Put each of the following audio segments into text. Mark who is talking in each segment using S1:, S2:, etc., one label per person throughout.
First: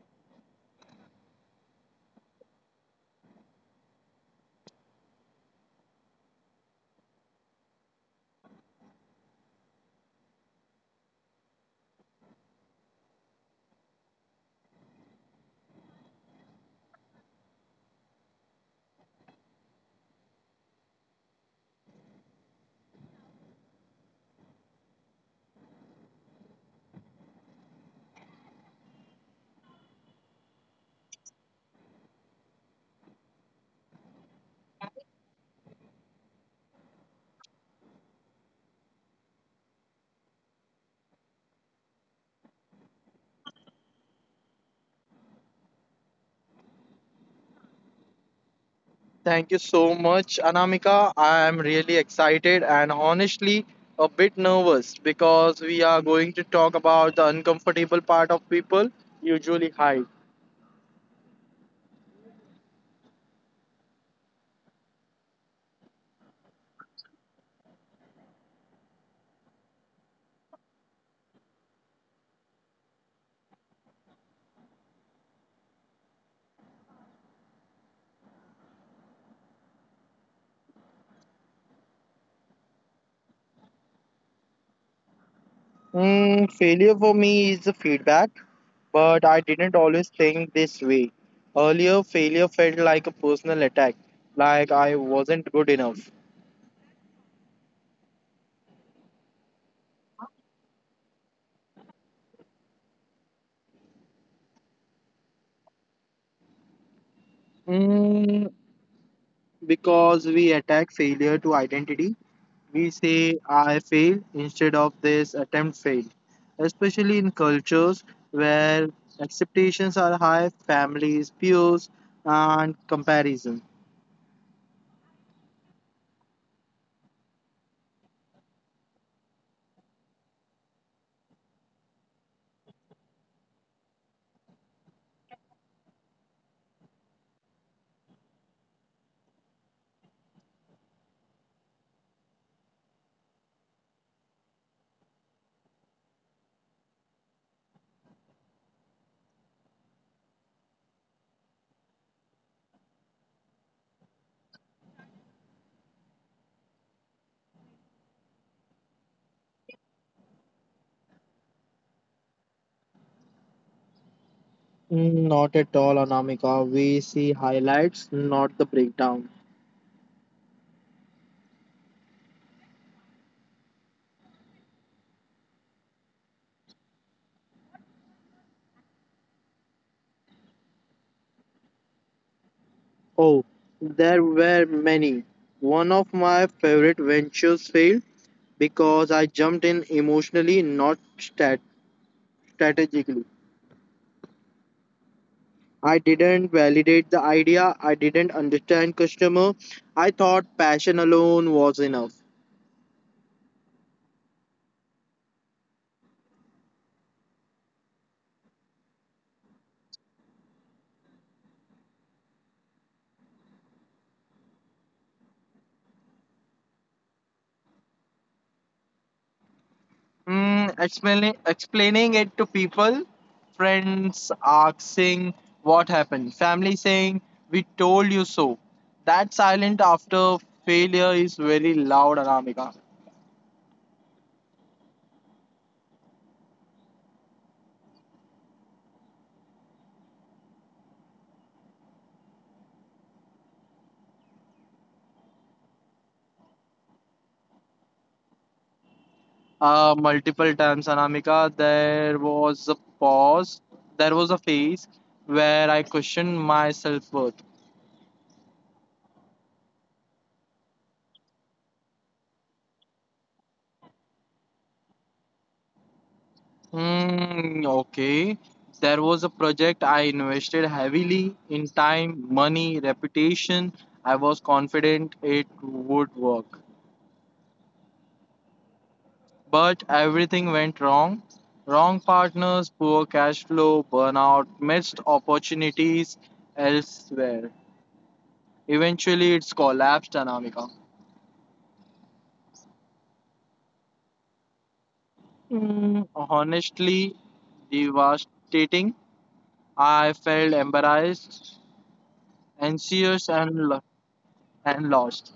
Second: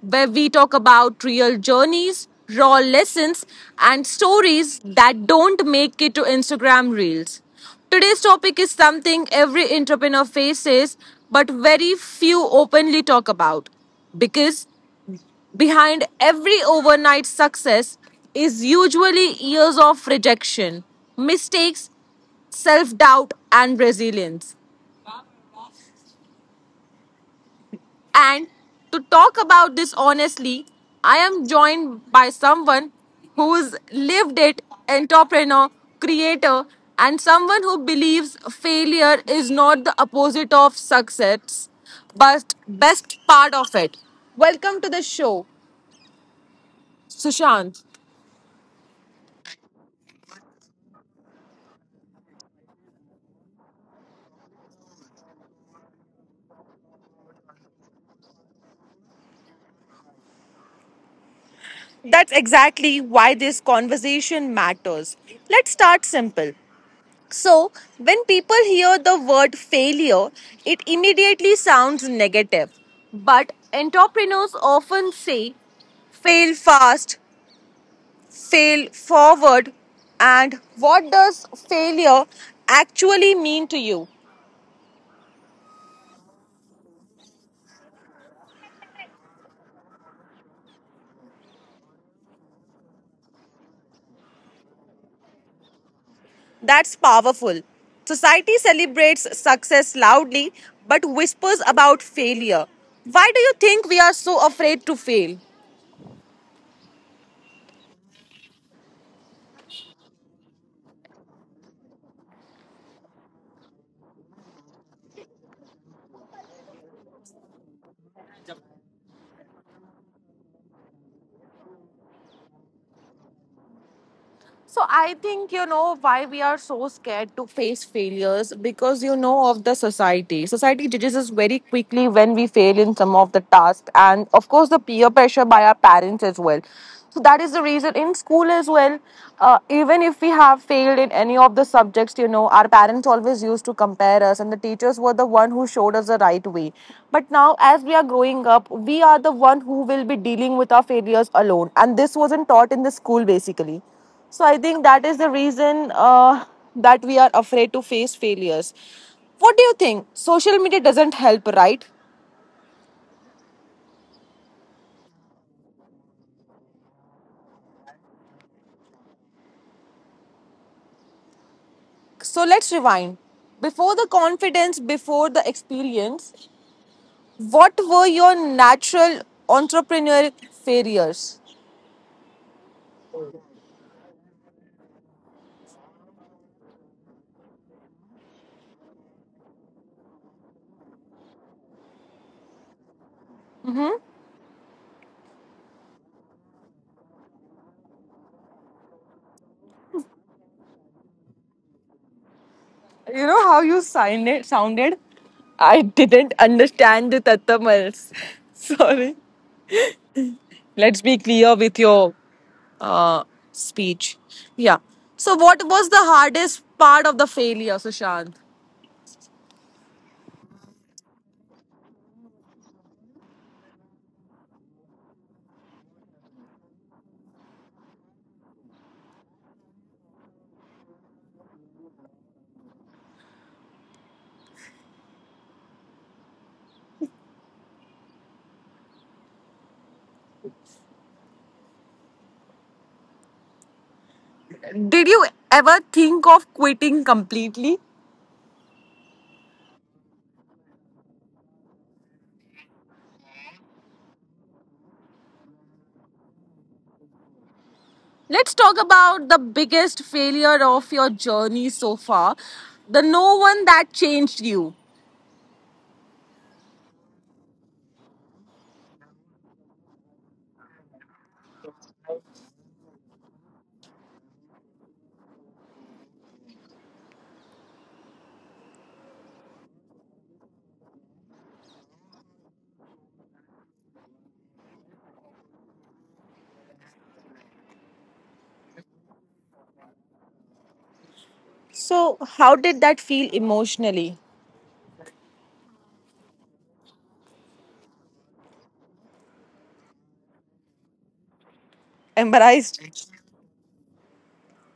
S1: where we talk about real journeys, raw lessons, and stories that don't make it to Instagram Reels. Today's topic is something every entrepreneur faces, but very few openly talk about because behind every overnight success is usually years of rejection, mistakes, self doubt, and resilience. And to talk about this honestly, I am joined by someone who's lived it, entrepreneur, creator, and someone who believes failure is not the opposite of success, but best part of it. Welcome to the show, Sushant.
S2: Thank you so much, Anamika. I am really excited and honestly a bit nervous because we are going to talk about the uncomfortable part of people usually hide.
S1: That's exactly why this conversation matters. Let's start simple. So, when people hear the word failure, it immediately sounds negative. But entrepreneurs often say fail fast, fail forward, and what does failure actually mean to you?
S2: Failure for me is the feedback, but I didn't always think this way. Earlier, failure felt like a personal attack, like I wasn't good enough.
S1: That's powerful. Society celebrates success loudly but whispers about failure. Why do you think we are so afraid to fail?
S2: Mm, because we attack failure to identity. We say I failed instead of this attempt failed, especially in cultures where expectations are high, families, peers, and comparison.
S1: So I think you know why we are so scared to face failures because you know of the society. Society judges us very quickly when we fail in some of the tasks, and of course the peer pressure by our parents as well. So that is the reason in school as well. Even if we have failed in any of the subjects, you know, our parents always used to compare us, and the teachers were the one who showed us the right way. But now, as we are growing up, we are the one who will be dealing with our failures alone, and this wasn't taught in the school basically. So I think that is the reason that we are afraid to face failures. What do you think? Social media doesn't help, right?
S2: Mm, not at all, Anamika. We see highlights, not the breakdown.
S1: So let's rewind. Before the confidence, before the experience, what were your natural entrepreneurial failures?
S2: Oh, there were many. One of my favorite ventures failed because I jumped in emotionally, not stat- strategically. I didn't validate the idea. I didn't understand customer. I thought passion alone was enough.
S1: You know how you sounded? I didn't understand the tatamals. Sorry. Let's be clear with your uh, speech. Yeah. So, what was the hardest part of the failure, Sushant?
S2: Explaining it to people, friends asking what happened, family saying we told you so. That silent after failure is very loud, Anamika.
S1: Did you ever think of quitting completely?
S2: Multiple times, Anamika, there was a pause, there was a phase where I questioned my self worth.
S1: Let's talk about the biggest failure of your journey so far, the no one that changed you.
S2: Hmm, okay. There was a project I invested heavily in time, money, reputation. I was confident it would work. But everything went wrong. Wrong partners, poor cash flow, burnout, missed opportunities elsewhere. Eventually, it's collapsed, Anamika.
S1: So, how did that feel emotionally?
S2: Hmm, honestly, devastating. I felt embarrassed, anxious,
S1: Embarrassed?
S2: and lost.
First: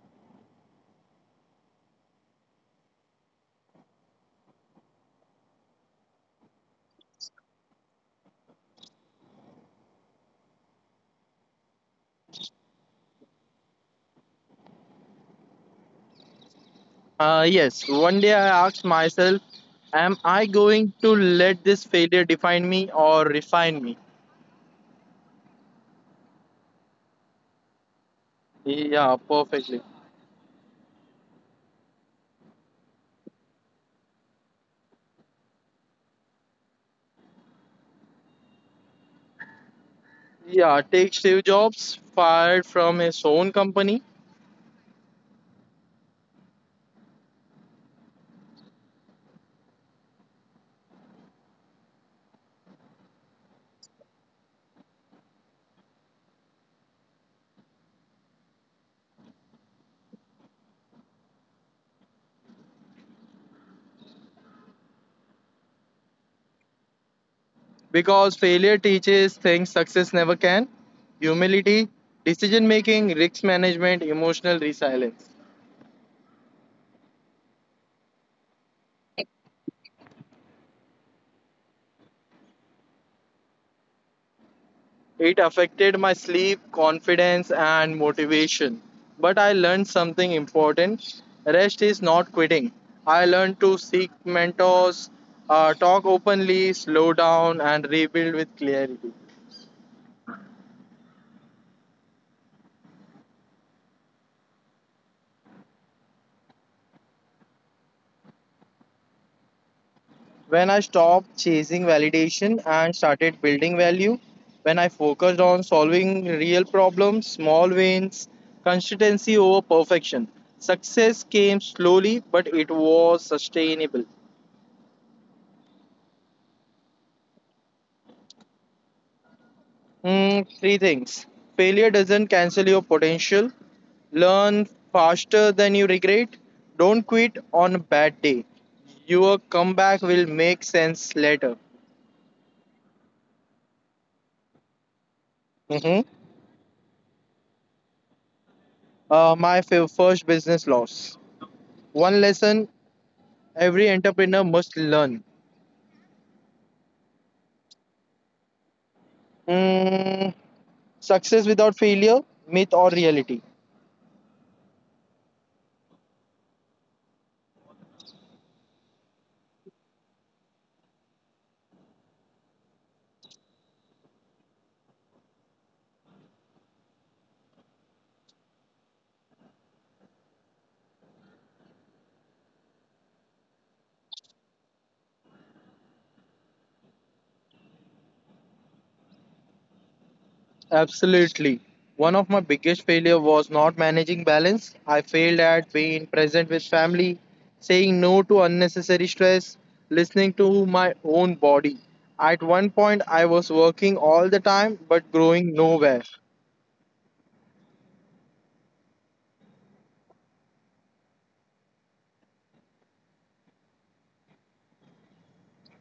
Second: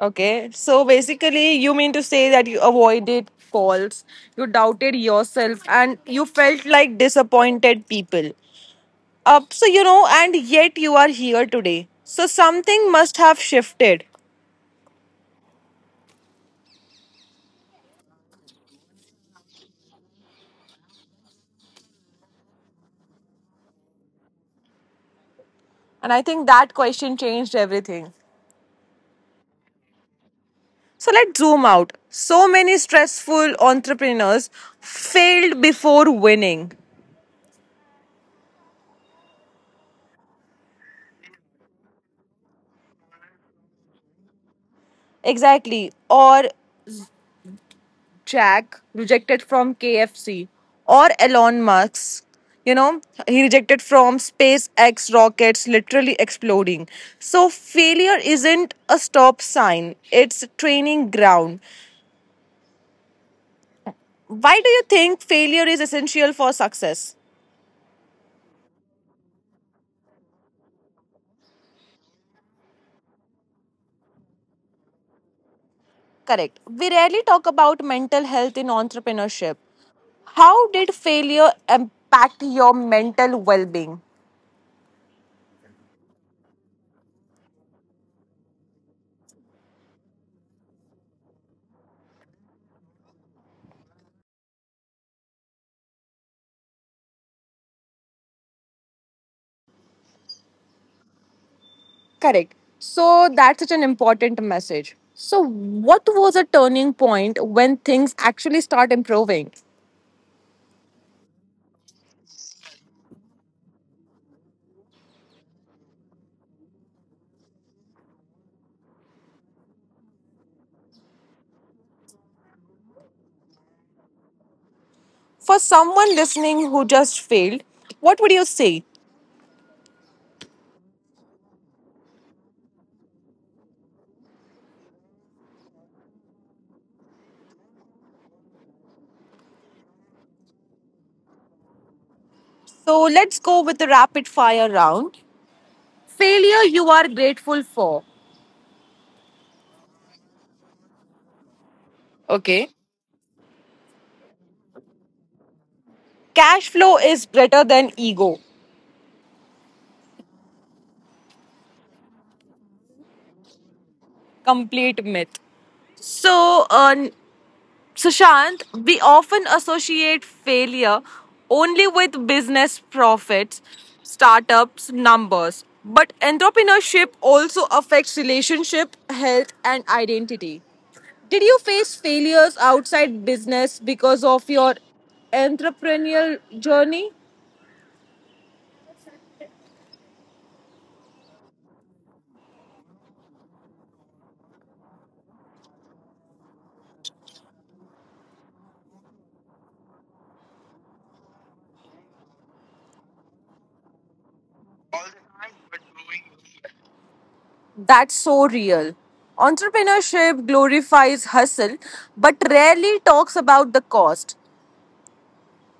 S1: Okay, so basically, you mean to say that you avoided calls, you doubted yourself, and you felt like disappointed people. So, you know, and yet you are here today. So, something must have shifted.
S2: Yes, one day I asked myself, am I going to let this failure define me or refine me?
S1: And I think that question changed everything.
S2: Yeah, perfectly.
S1: So, let's zoom out. So many stressful entrepreneurs failed before winning.
S2: Yeah, take Steve Jobs, fired from his own company
S1: Exactly. Or Jack rejected from KFC. Or Elon Musk. You know, he rejected from SpaceX rockets literally exploding. So, failure isn't a stop sign, it's training ground. Why do you think failure is essential for success?
S2: because failure teaches things success never can: humility, decision making, risk management, emotional resilience.
S1: Correct. We rarely talk about mental health in entrepreneurship. How did failure impact your mental well being?
S2: It affected my sleep, confidence, and motivation. But I learned something important. Rest is not quitting. I learned to seek mentors, talk openly, slow down, and rebuild with clarity.
S1: Correct. So that's such an important message. So, what was a turning point when things actually start improving?
S2: When I stopped chasing validation and started building value, when I focused on solving real problems, small wins, consistency over perfection, success came slowly, but it was sustainable.
S1: For someone listening who just failed, what would you say?
S2: Three things. Failure doesn't cancel your potential. Learn faster than you regret. Don't quit on a bad day. Your comeback will make sense later.
S1: So, let's go with the rapid fire round.
S2: Mhm.
S1: Failure you are grateful for.
S2: My first business loss. One
S1: Okay.
S2: lesson every entrepreneur must learn.
S1: Cash flow is better than ego.
S2: Mm, Success without failure, myth or reality.
S1: Complete myth. So, Sushant, we often associate failure only with business profits, startups, numbers. But entrepreneurship also affects relationship, health, and identity. Did you face failures outside business because of your entrepreneurial journey?
S2: Absolutely. One of my biggest failure was not managing balance. I failed at being present with family, saying no to unnecessary stress, listening to my own body. At one point I was working all the time but growing nowhere.
S1: That's so real. Entrepreneurship glorifies hustle but rarely talks about the cost.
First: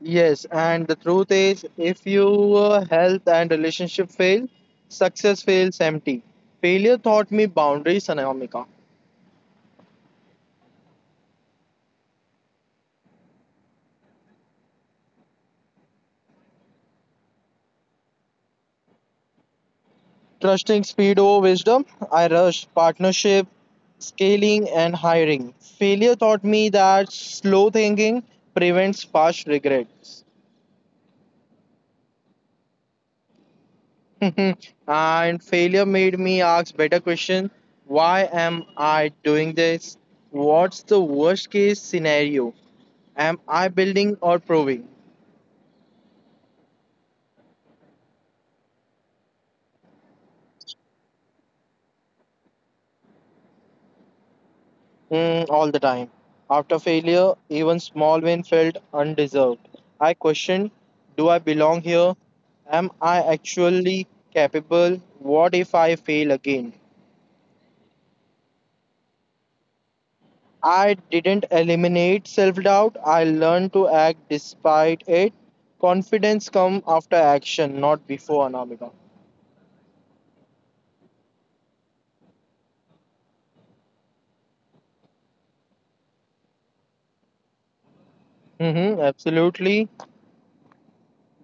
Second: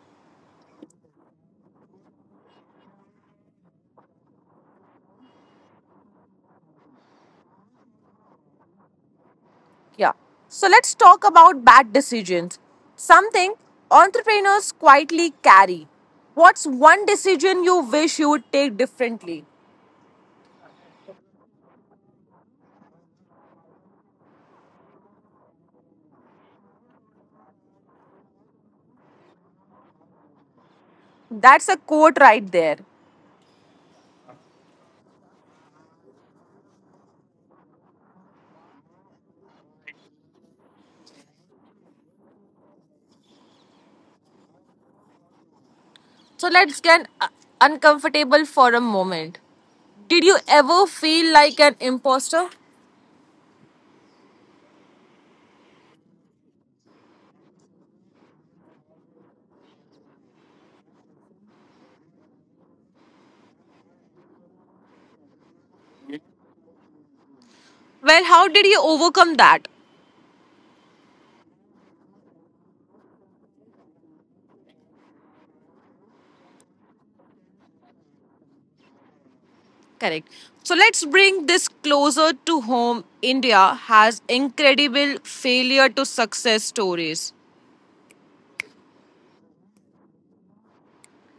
S2: Yes, and the truth is if your health and relationship fail, success feels empty. Failure taught me boundaries, Anamika.
S1: Yeah. So let's talk about bad decisions. Something entrepreneurs quietly carry. What's one decision you wish you would take differently?
S2: Trusting speed over wisdom, I rushed partnership, scaling, and hiring. Failure taught me that slow thinking prevents past regrets.
S1: That's a quote right there.
S2: And failure made me ask better question: why am I doing this, what's the worst case scenario, am I building or proving?
S1: So let's get uncomfortable for a moment. Did you ever feel like an imposter?
S2: All the time. After failure, even small win felt undeserved. I questioned, do I belong here? Am I actually capable? What if I fail again?
S1: Well, how did you overcome that?
S2: I didn't eliminate self-doubt. I learned to act despite it. Confidence comes after action, not before, Anamika.
S1: Correct. So let's bring this closer to home. India has incredible failure to success stories.
S2: Mm-hmm, absolutely.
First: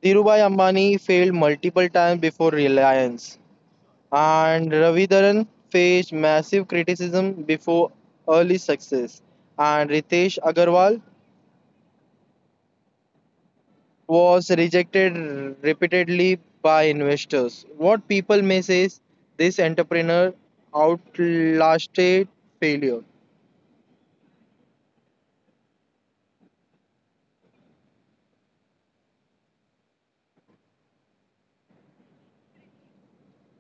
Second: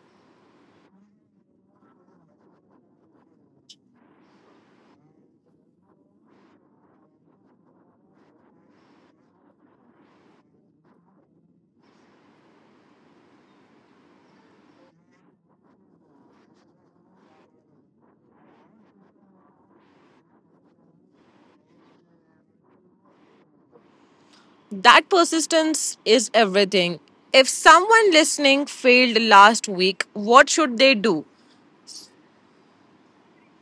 S2: Dhirubhai Ambani failed multiple times before Reliance, and Ravidharan faced massive criticism before early success, and Ritesh Agarwal was rejected repeatedly by investors. What people may say is this entrepreneur outlasted failure.
S1: That persistence is everything. If someone listening failed last week, what should they do?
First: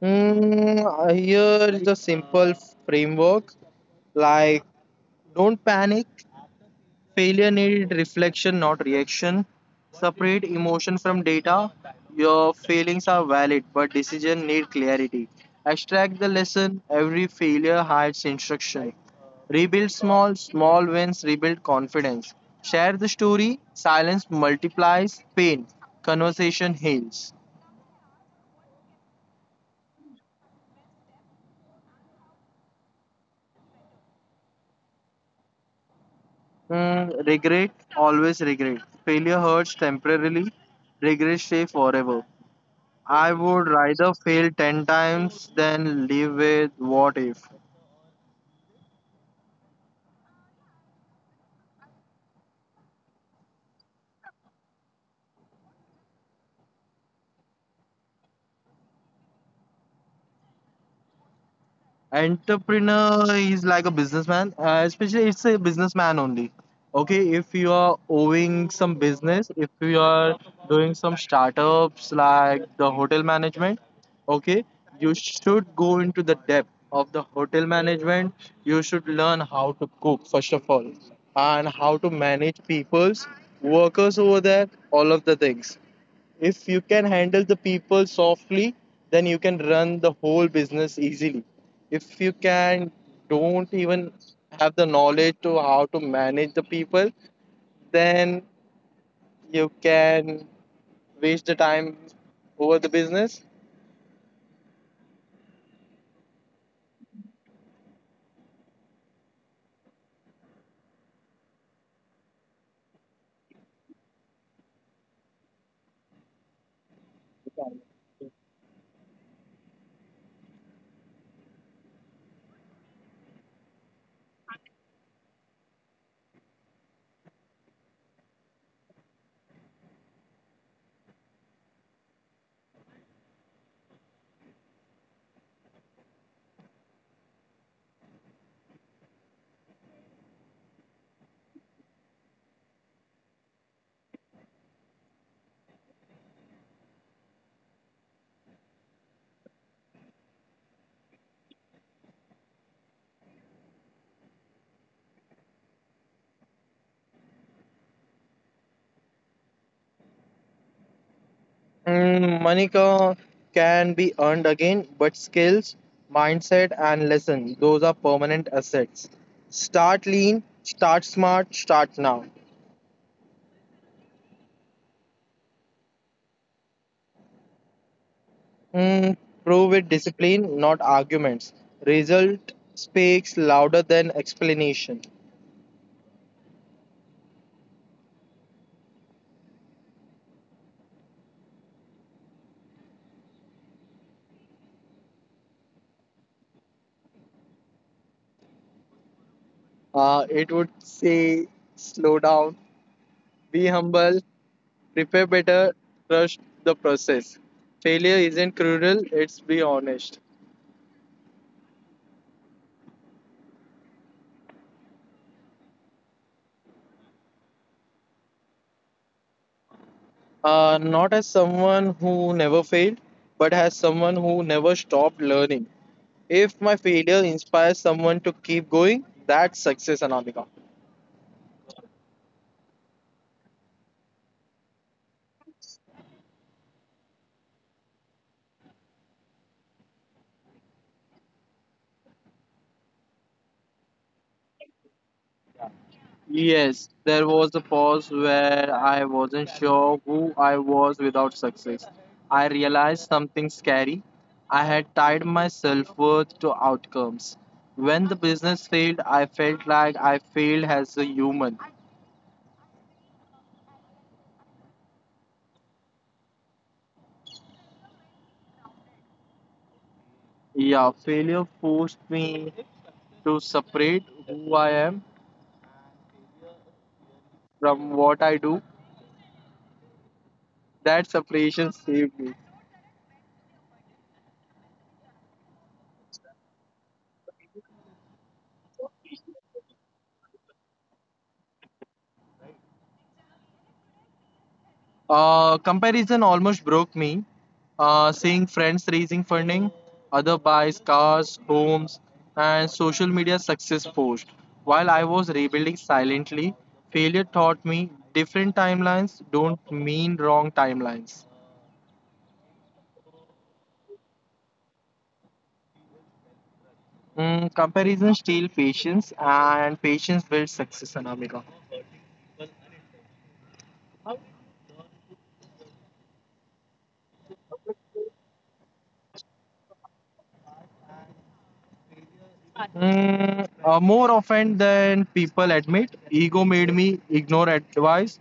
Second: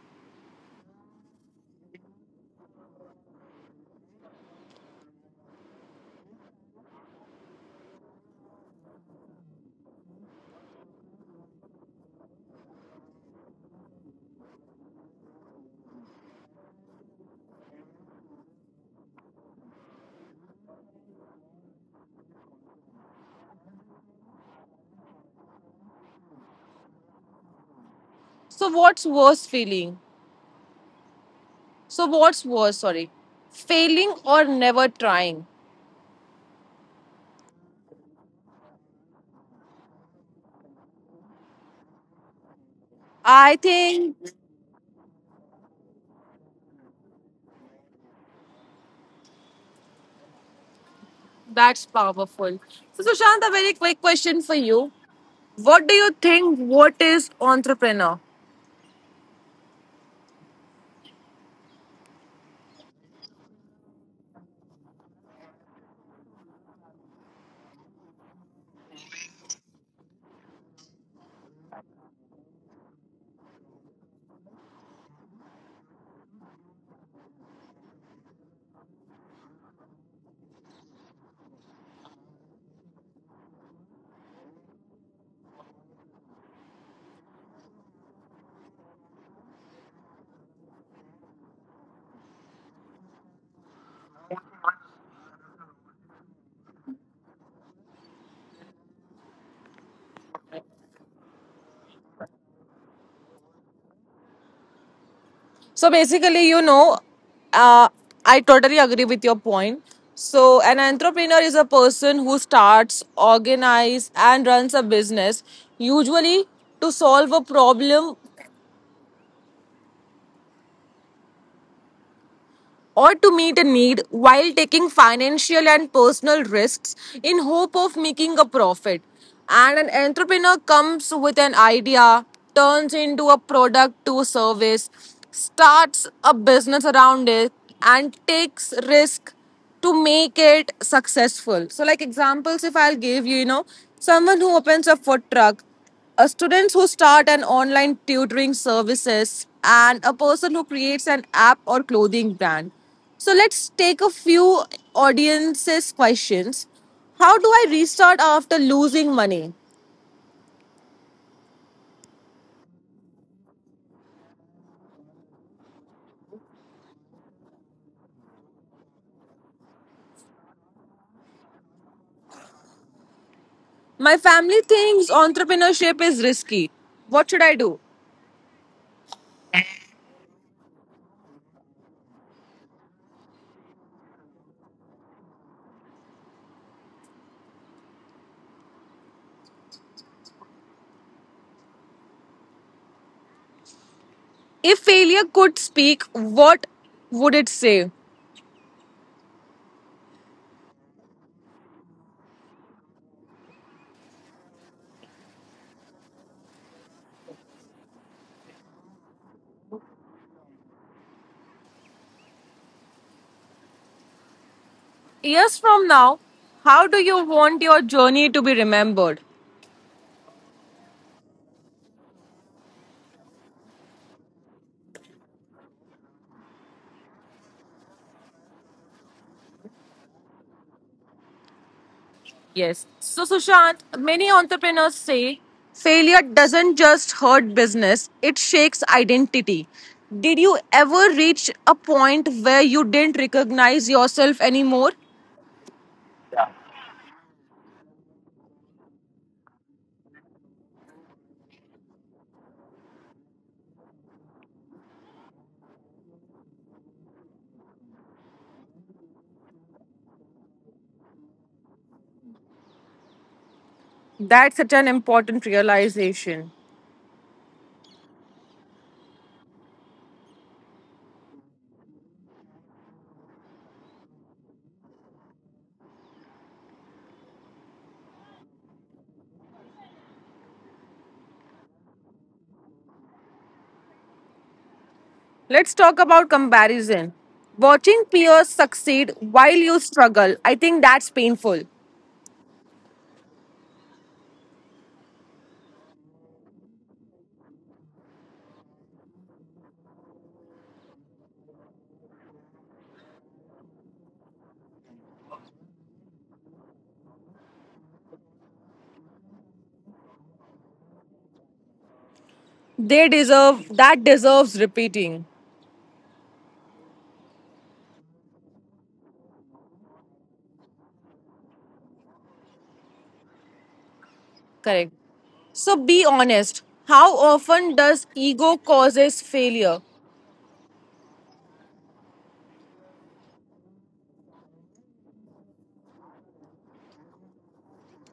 S2: Here's a simple framework, like, don't panic. Failure need reflection, not reaction. Separate emotion from data. Your feelings are valid, but decision need clarity. Extract the lesson. Every failure hides instruction. Rebuild small, small wins rebuild confidence. Share the story. Silence multiplies pain. Conversation heals.
S1: So what's worse feeling? So what's worse, sorry. Failing or never trying?
S2: Regret, always regret. Failure hurts temporarily. Regret stay forever. I
S1: I
S2: would rather
S1: think
S2: fail 10 times than live with what if.
S1: that's powerful. So Sushant, a very quick question for you. What do you think what is entrepreneur?
S2: Entrepreneur is like a businessman, especially it's a businessman only. Okay, if you are owing some business, if you are doing some startups like the hotel management, okay, you should go into the depth of the hotel management. You should learn how to cook, first of all, and how to manage people's workers over there, all of the things. If you can handle the people softly, then you can run the whole business easily. If you can don't even have the knowledge to how to manage the people, then you can waste the time over the business.
S1: So basically, you know, uh, I totally agree with your point. So an entrepreneur is a person who starts, organize, and runs a business, usually to solve a problem or to meet a need while taking financial and personal risks in hope of making a profit. And an entrepreneur comes with an idea, turns into a product to service, starts a business around it, and takes risk to make it successful. So, like examples, if I'll give you, you know, someone who opens a food truck, a students who start an online tutoring services, and a person who creates an app or clothing brand. So let's take a few audiences questions. How do I restart after losing money?
S2: Money can be earned again, but skills, mindset, and lesson, those are permanent assets. Start lean, start smart, start now.
S1: My family thinks entrepreneurship is risky. What should I do?
S2: Mm, Prove with discipline, not arguments. Result speaks louder than explanation.
S1: If failure could speak, what would it say?
S2: It would say, slow down, be humble, prepare better, trust the process. Failure isn't cruel, it's be honest.
S1: Years from now, how do you want your journey to be remembered?
S2: Not as someone who never failed, but as someone who never stopped learning. If my failure inspires someone to keep going, that's success, Anamika.
S1: Yes. So, Sushant, many entrepreneurs say failure doesn't just hurt business, it shakes identity. Did you ever reach a point where you didn't recognize yourself anymore?
S2: Yes, there was a pause where I wasn't sure who I was without success. I realized something scary. I had tied my self worth to outcomes. When the business failed, I felt like I failed as a human.
S1: That's such an important realization.
S2: Yeah, failure forced me to separate who I am from what I do. That separation saved me.
S1: Let's talk about comparison. Watching peers succeed while you struggle, I think that's painful.
S2: Comparison almost broke me. Seeing friends raising funding, other buys cars, homes, and social media success post. While I was rebuilding silently, failure taught me different timelines don't mean wrong timelines.
S1: They deserve that deserves repeating.
S2: Comparison steals patience, and patience builds success, Anamika.
S1: Correct. So be honest. How often does ego causes failure?
S2: More often than people admit, ego made me ignore advice,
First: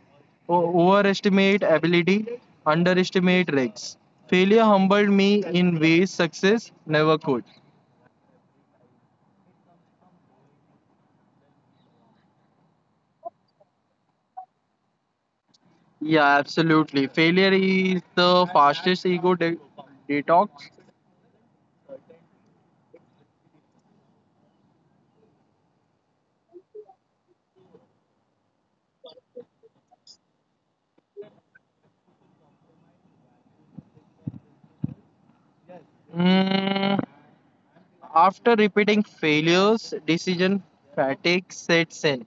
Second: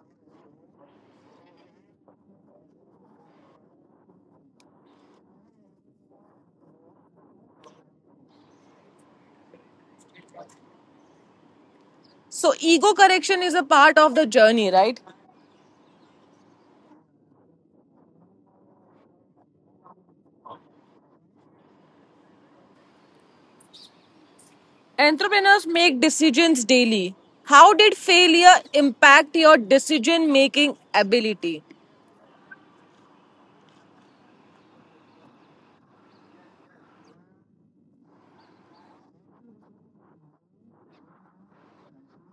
S2: overestimate ability, underestimate risks. Failure humbled me in ways success never could.
S1: So ego correction is a part of the journey, right?
S2: Yeah, absolutely. Failure is the fastest detox.
S1: Entrepreneurs make decisions daily. How did failure impact your decision making ability?
S2: Mm, After repeating failures, decision fatigue sets in.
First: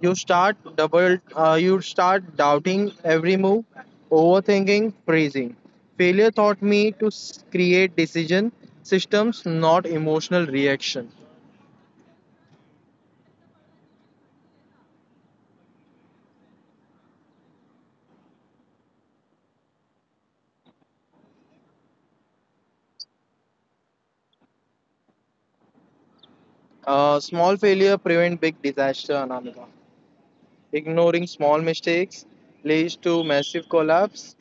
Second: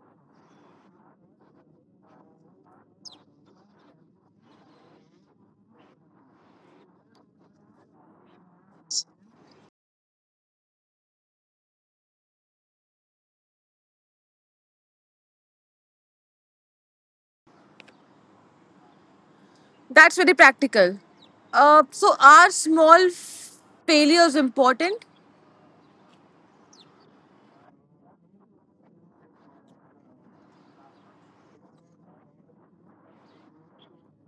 S2: You start doubting every move, overthinking, freezing. Failure taught me to create decision systems, not emotional reaction.
S1: That's very practical. So are small failures important?
S2: Small failure prevent big disaster, Anamika. Ignoring small mistakes leads to massive collapse.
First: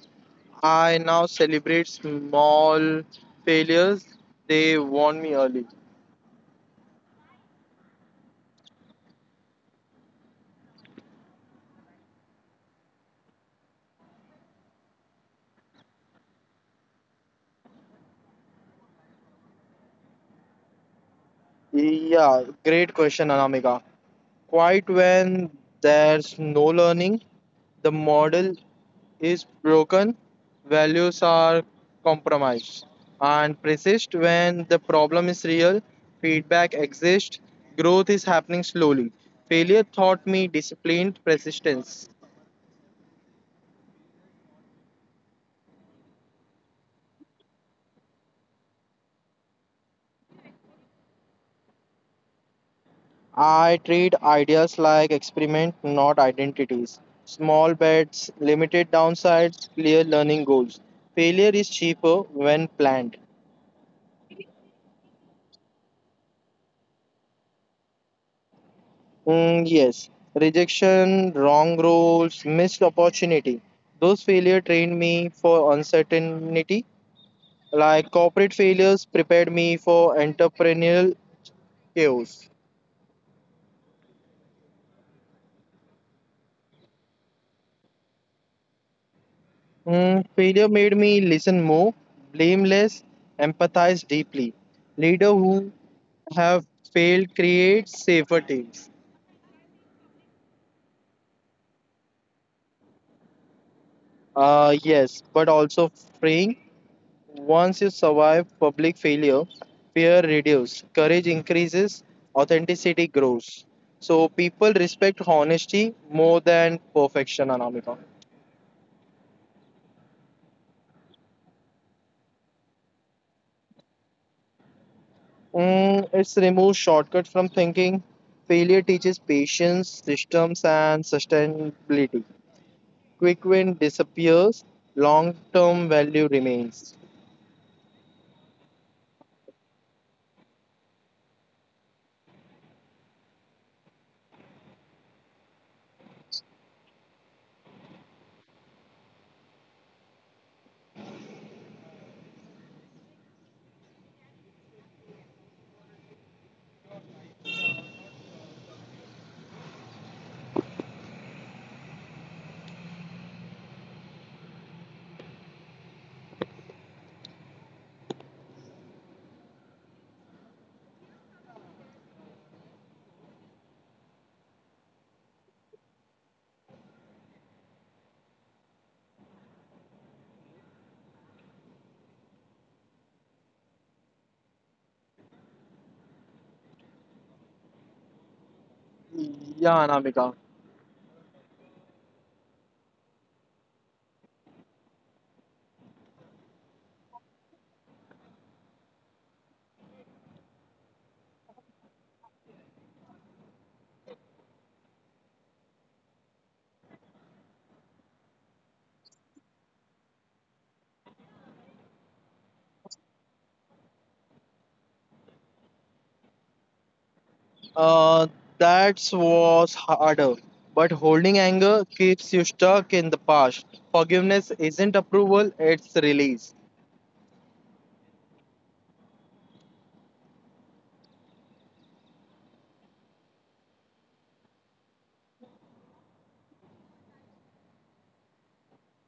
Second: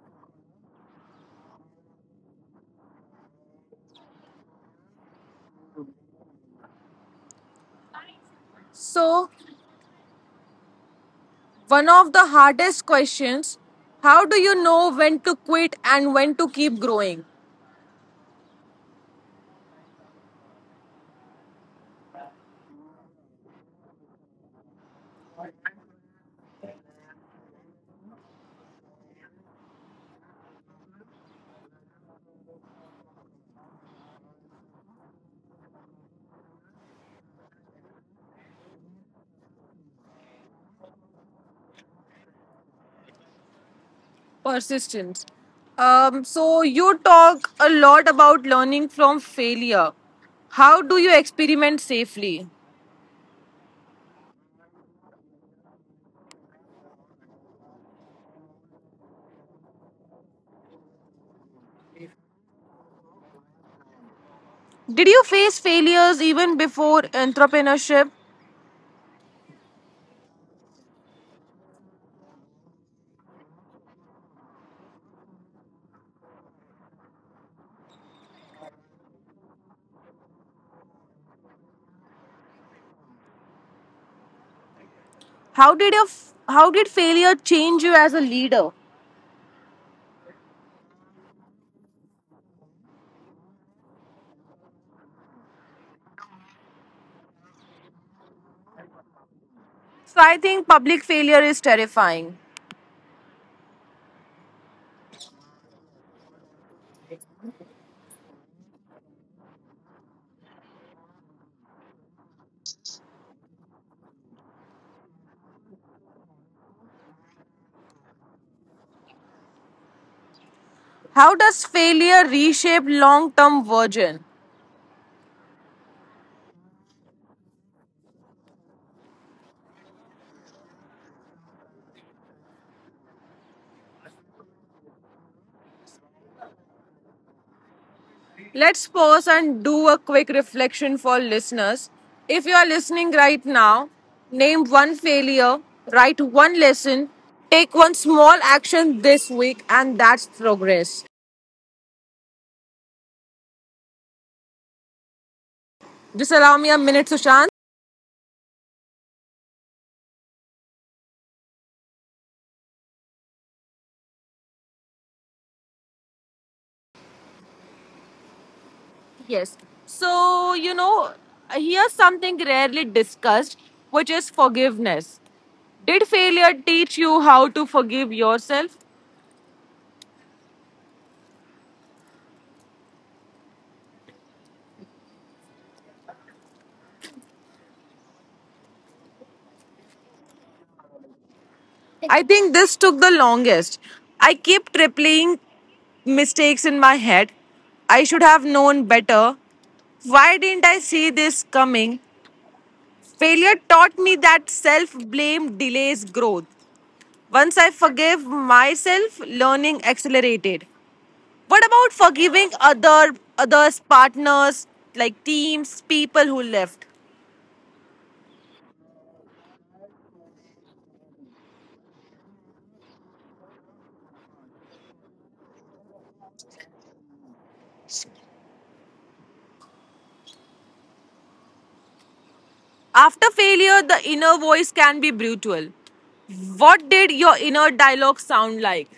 S2: I now celebrate small failures. They warn me early.
S1: So one of the hardest questions, how do you know when to quit and when to keep growing?
S2: Yeah, great question, Anamika. Quite when there's no learning, the model is broken, values are compromised, and persist when the problem is real, feedback exists, growth is happening slowly. Failure taught me disciplined persistence.
S1: Persistence. So you talk a lot about learning from failure. How do you experiment safely?
S2: I treat ideas like experiment, not identities. Small bets, limited downsides, clear learning goals. Failure is cheaper when planned.
S1: Did you face failures even before entrepreneurship?
S2: Yes, rejection, wrong roles, missed opportunity. Those failure trained me for uncertainty. Like corporate failures prepared me for entrepreneurial chaos.
S1: How did failure change you as a leader?
S2: Failure made me listen more, blame less, empathize deeply. Leader who have failed create safer teams.
S1: So I think public failure is terrifying.
S2: Yes, but also freeing. Once you survive public failure, fear reduces, courage increases, authenticity grows. So people respect honesty more than perfection, Anamika.
S1: How does failure reshape long-term vision?
S2: It's removes shortcut from thinking. Failure teaches patience, systems, and sustainability. Quick win disappears, long term value remains.
S1: Let's pause and do a quick reflection for listeners. If you are listening right now, name one failure, write one lesson, take one small action this week, and that's progress. Just allow me a minute, Sushant. Yes. So, you know, here's something rarely discussed, which is forgiveness. Did failure teach you how to forgive yourself?
S2: Yeah, Anamika.
S1: I think this took the longest. I kept replaying mistakes in my head. I should have known better. Why didn't I see this coming? Failure taught me that self blame delays growth. Once I forgave myself, learning accelerated. What about forgiving other others, partners, like teams, people who left?
S2: Uh, that was harder. But holding anger keeps you stuck in the past. Forgiveness isn't approval, it's release.
S1: After failure, the inner voice can be brutal. What did your inner dialogue sound like?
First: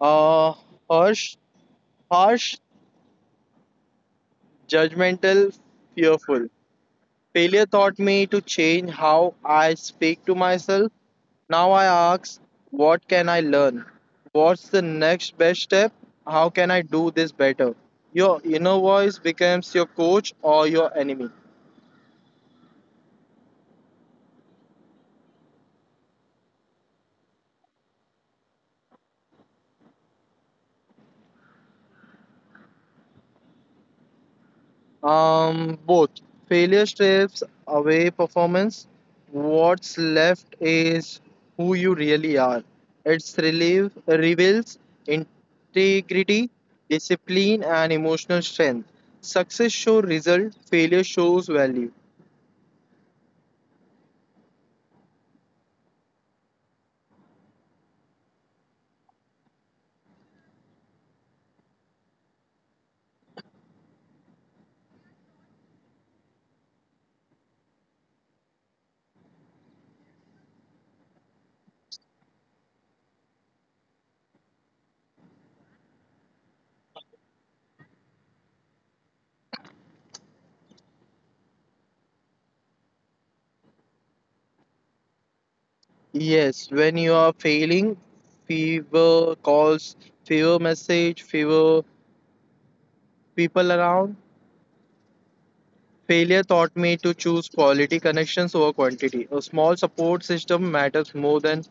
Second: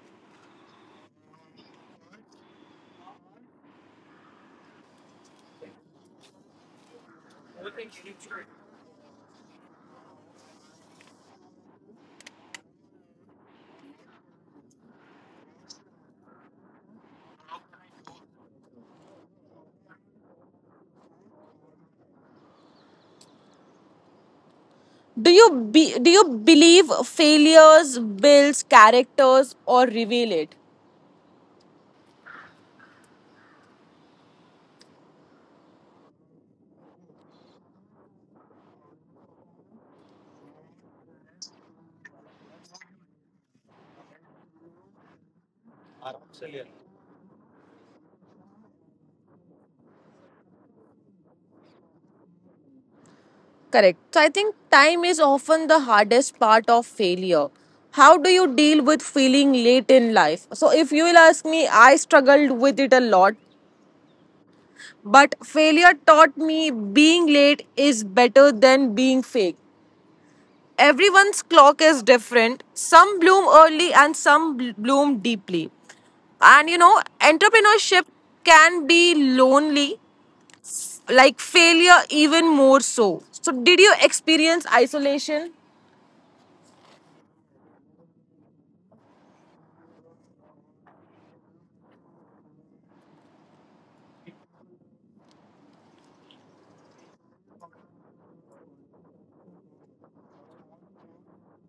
S2: Uh, harsh, Harsh, judgmental, fearful. Failure taught me to change how I speak to myself. Now I ask, what can I learn? What's the next best step? How can I do this better? Your inner voice becomes your coach or your enemy.
S1: Do you believe failures builds characters or reveal it?
S2: Both. Failure strips away performance. What's left is who you really are. It's relief reveals integrity, discipline, and emotional strength. Success shows result. Failure shows value.
S1: Correct. So I think time is often the hardest part of failure. How do you deal with feeling late in life? So if you will ask me, I struggled with it a lot, but failure taught me being late is better than being fake. Everyone's clock is different. Some bloom early and some bloom deeply. And you know, entrepreneurship can be lonely, like failure, even more so. So, did you experience isolation?
S2: Yes, when you are failing, fever calls, fever message, fever people around. Failure taught me to choose quality connections over quantity. A small support system matters more than.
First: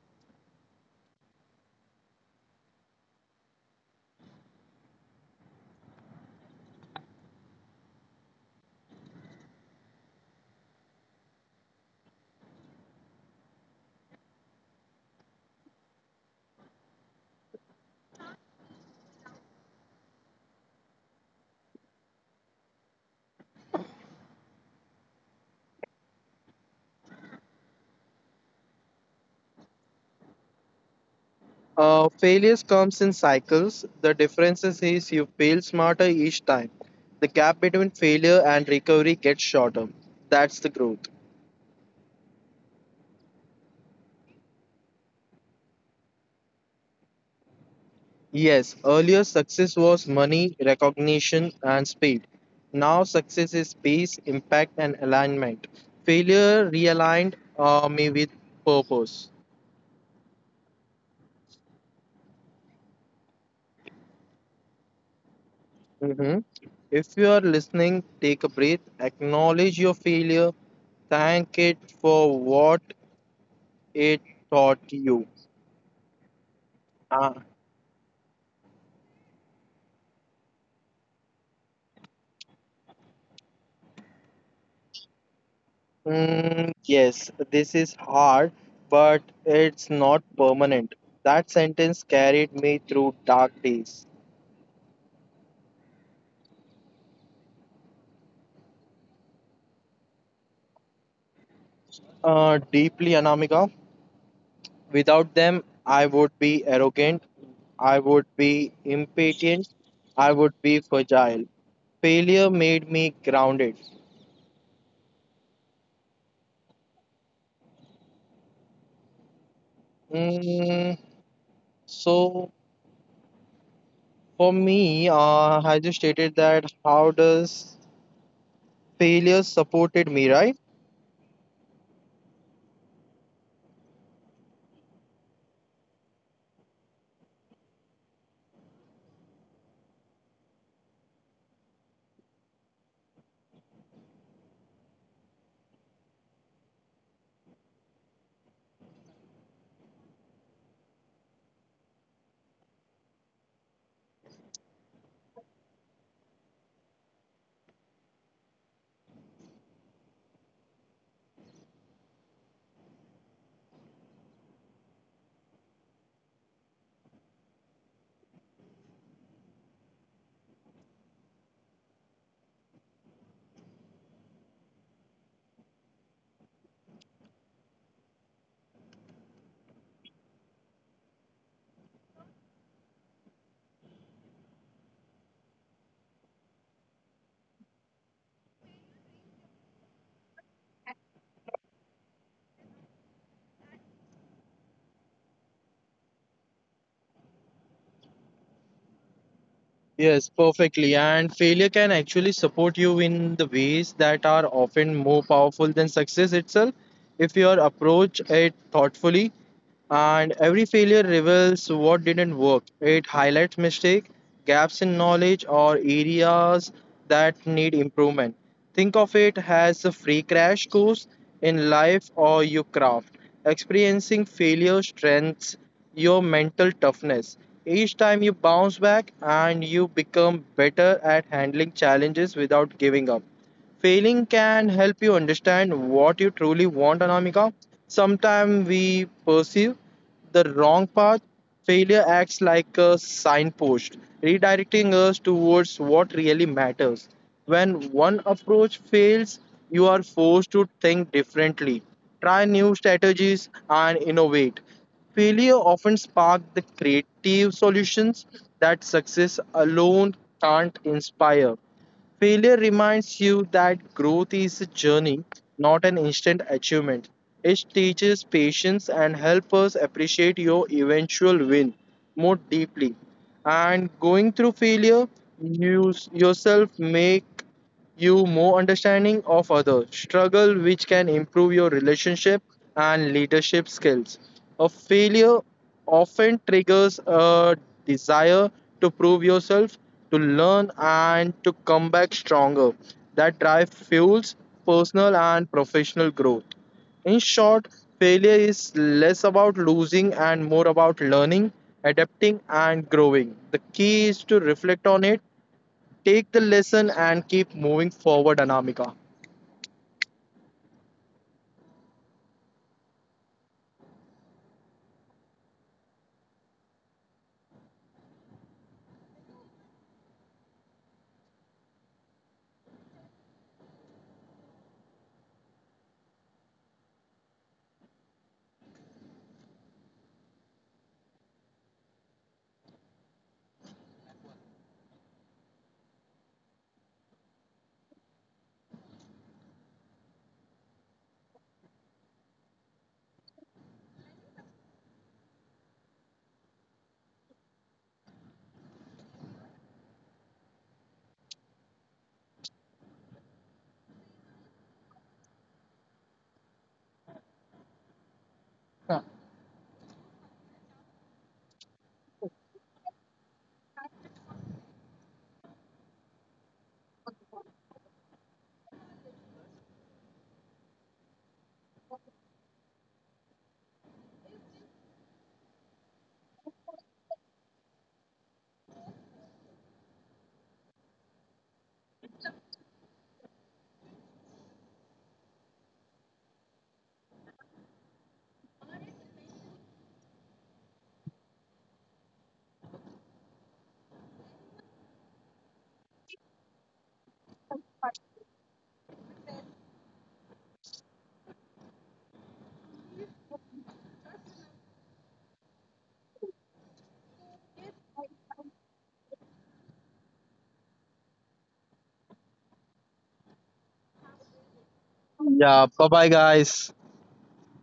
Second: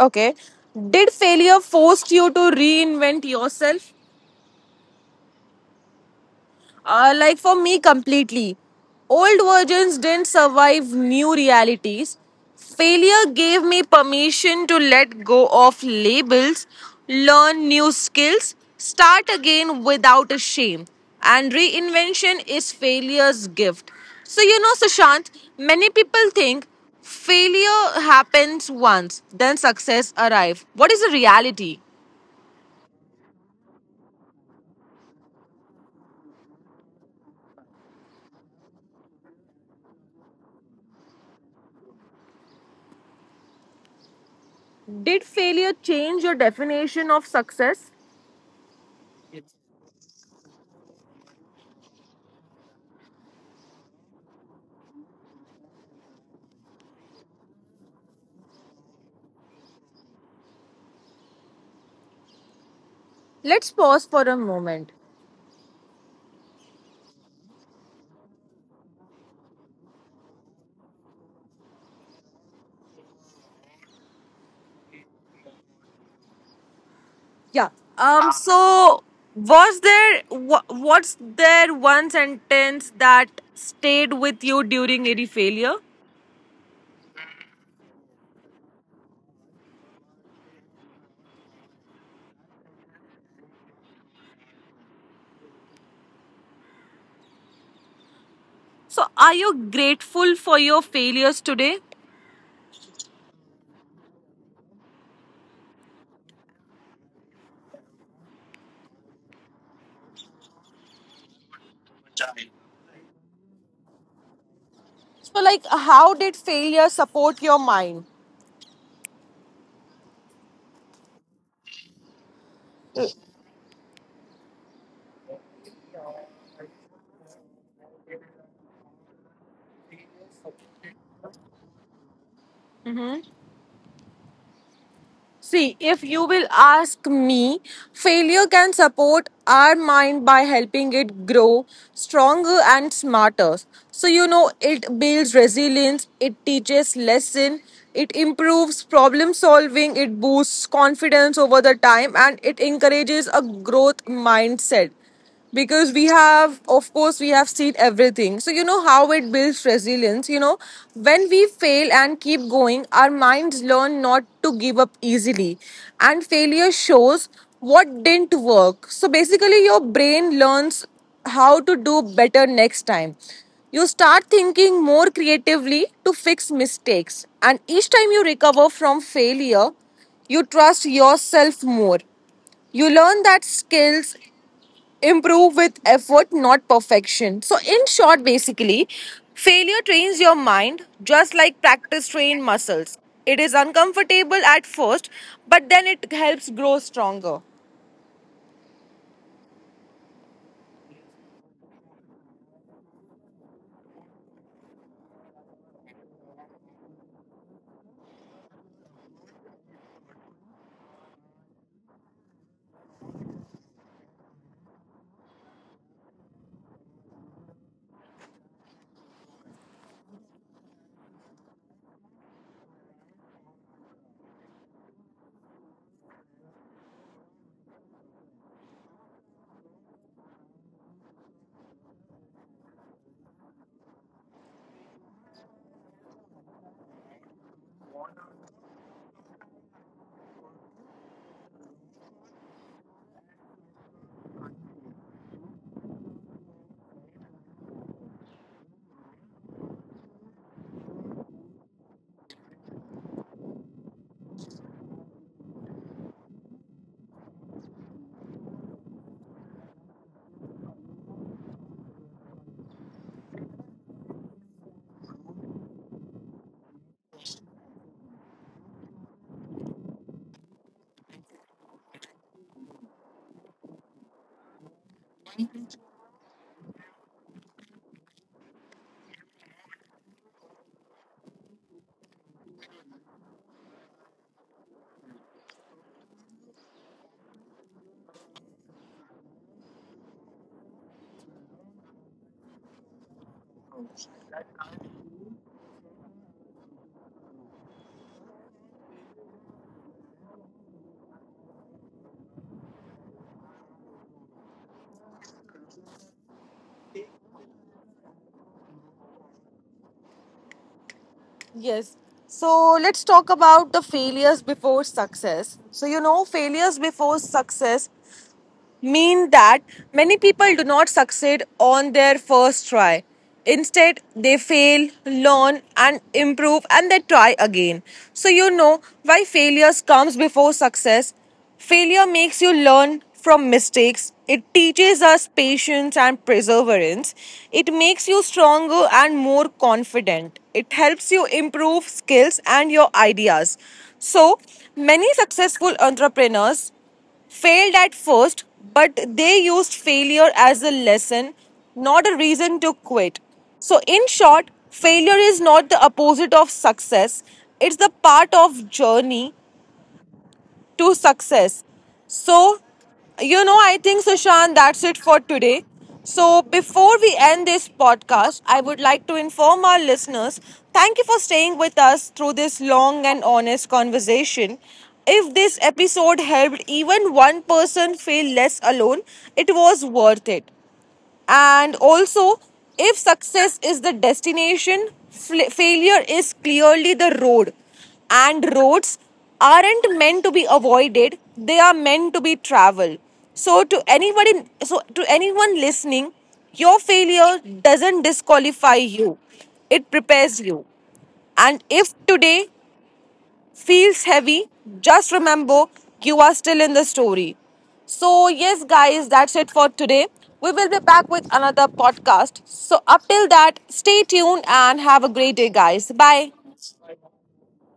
S1: Okay. Did failure force you to reinvent yourself? Like for me, completely. Old versions didn't survive new realities. Failure gave me permission to let go of labels, learn new skills, start again without a shame. And reinvention is failure's gift. So, you know, Sushant, many people think failure happens once, then success arrives. What is the reality?
S2: Failures comes in cycles. The difference is you fail smarter each time. The gap between failure and recovery gets shorter. That's the growth.
S1: Did failure change your definition of success?
S2: Yes, earlier success was money, recognition, and speed. Now success is peace, impact, and alignment. Failure realigned me with purpose.
S1: Let's pause for a moment.
S2: Mhm. If you are listening, take a breath, acknowledge your failure, thank it for what it taught you. uh,
S1: Yeah. So, was there what's there one sentence that stayed with you during any failure?
S2: Yes, this is hard, but it's not permanent. That sentence carried me through dark days.
S1: So, are you grateful for your failures today?
S2: Deeply, Anamika. Without them, I would be arrogant, I would be impatient, I would be fragile. Failure made me grounded.
S1: So, like, how did failure support your mind?
S2: Mm, so, for me, I just stated that how does failure supported me, right?
S1: See, if you will ask me, failure can support our mind by helping it grow stronger and smarter. So, you know, it builds resilience, it teaches lesson, it improves problem solving, it boosts confidence over the time, and it encourages a growth mindset because we have of course we have seen everything. So you know how it builds resilience. You know, when we fail and keep going our minds learn not to give up easily, and failure shows what didn't work. So basically your brain learns how to do better next time. You start thinking more creatively to fix mistakes, and each time you recover from failure you trust yourself more. You learn that skills improve with effort, not perfection. So, in short, basically, failure trains your mind just like practice trains muscles. It is uncomfortable at first, but then it helps grow stronger.
S2: Yes, perfectly. And failure can actually support you in the ways that are often more powerful than success itself if you are approach it thoughtfully. And every failure reveals what didn't work. It highlights mistake, gaps in knowledge, or areas that need improvement. Think of it as a free crash course in life or your craft. Experiencing failure strengthens your mental toughness. Each time you bounce back and you become better at handling challenges without giving up. Failing can help you understand what you truly want, Anamika. Sometimes we pursue the wrong path, failure acts like a signpost, redirecting us towards what really matters. When one approach fails, you are forced to think differently, try new strategies, and innovate. Failure often sparks the creative solutions that success alone can't inspire. Failure reminds you that growth is a journey, not an instant achievement. It teaches patience and helps us appreciate your eventual win more deeply. And going through failure, yourself make you more understanding of others struggle, which can improve your relationship and leadership skills. A failure often triggers a desire to prove yourself, to learn, and to come back stronger. That drive fuels personal and professional growth. In short, failure is less about losing and more about learning, adapting, and growing. The key is to reflect on it, take the lesson, and keep moving forward, Anamika.
S1: Yes. So, let's talk about the failures before success. So, you know, failures before success mean that many people do not succeed on their first try. Instead, they fail, learn, and improve, and they try again. So, you know why failures comes before success. Failure makes you learn from mistakes. It teaches us patience and perseverance. It makes you stronger and more confident. It helps you improve skills and your ideas. So, many successful entrepreneurs failed at first, but they used failure as a lesson, not a reason to quit. So, in short, failure is not the opposite of success, it's the part of journey to success. So, you know, I think, Sushant, that's it for today. So, before we end this podcast, I would like to inform our listeners thank you for staying with us through this long and honest conversation. If this episode helped even one person feel less alone, it was worth it. And also, if success is the destination, failure is clearly the road. And roads aren't meant to be avoided, they are meant to be traveled. So to anybody so to anyone listening, your failure doesn't disqualify you. It prepares you. And if today feels heavy, just remember you are still in the story. So, yes, guys, that's it for today. We will be back with another podcast. So, up till that, stay tuned and have a
S2: Yeah,
S1: great day,
S2: bye bye,
S1: guys. Bye.
S2: guys.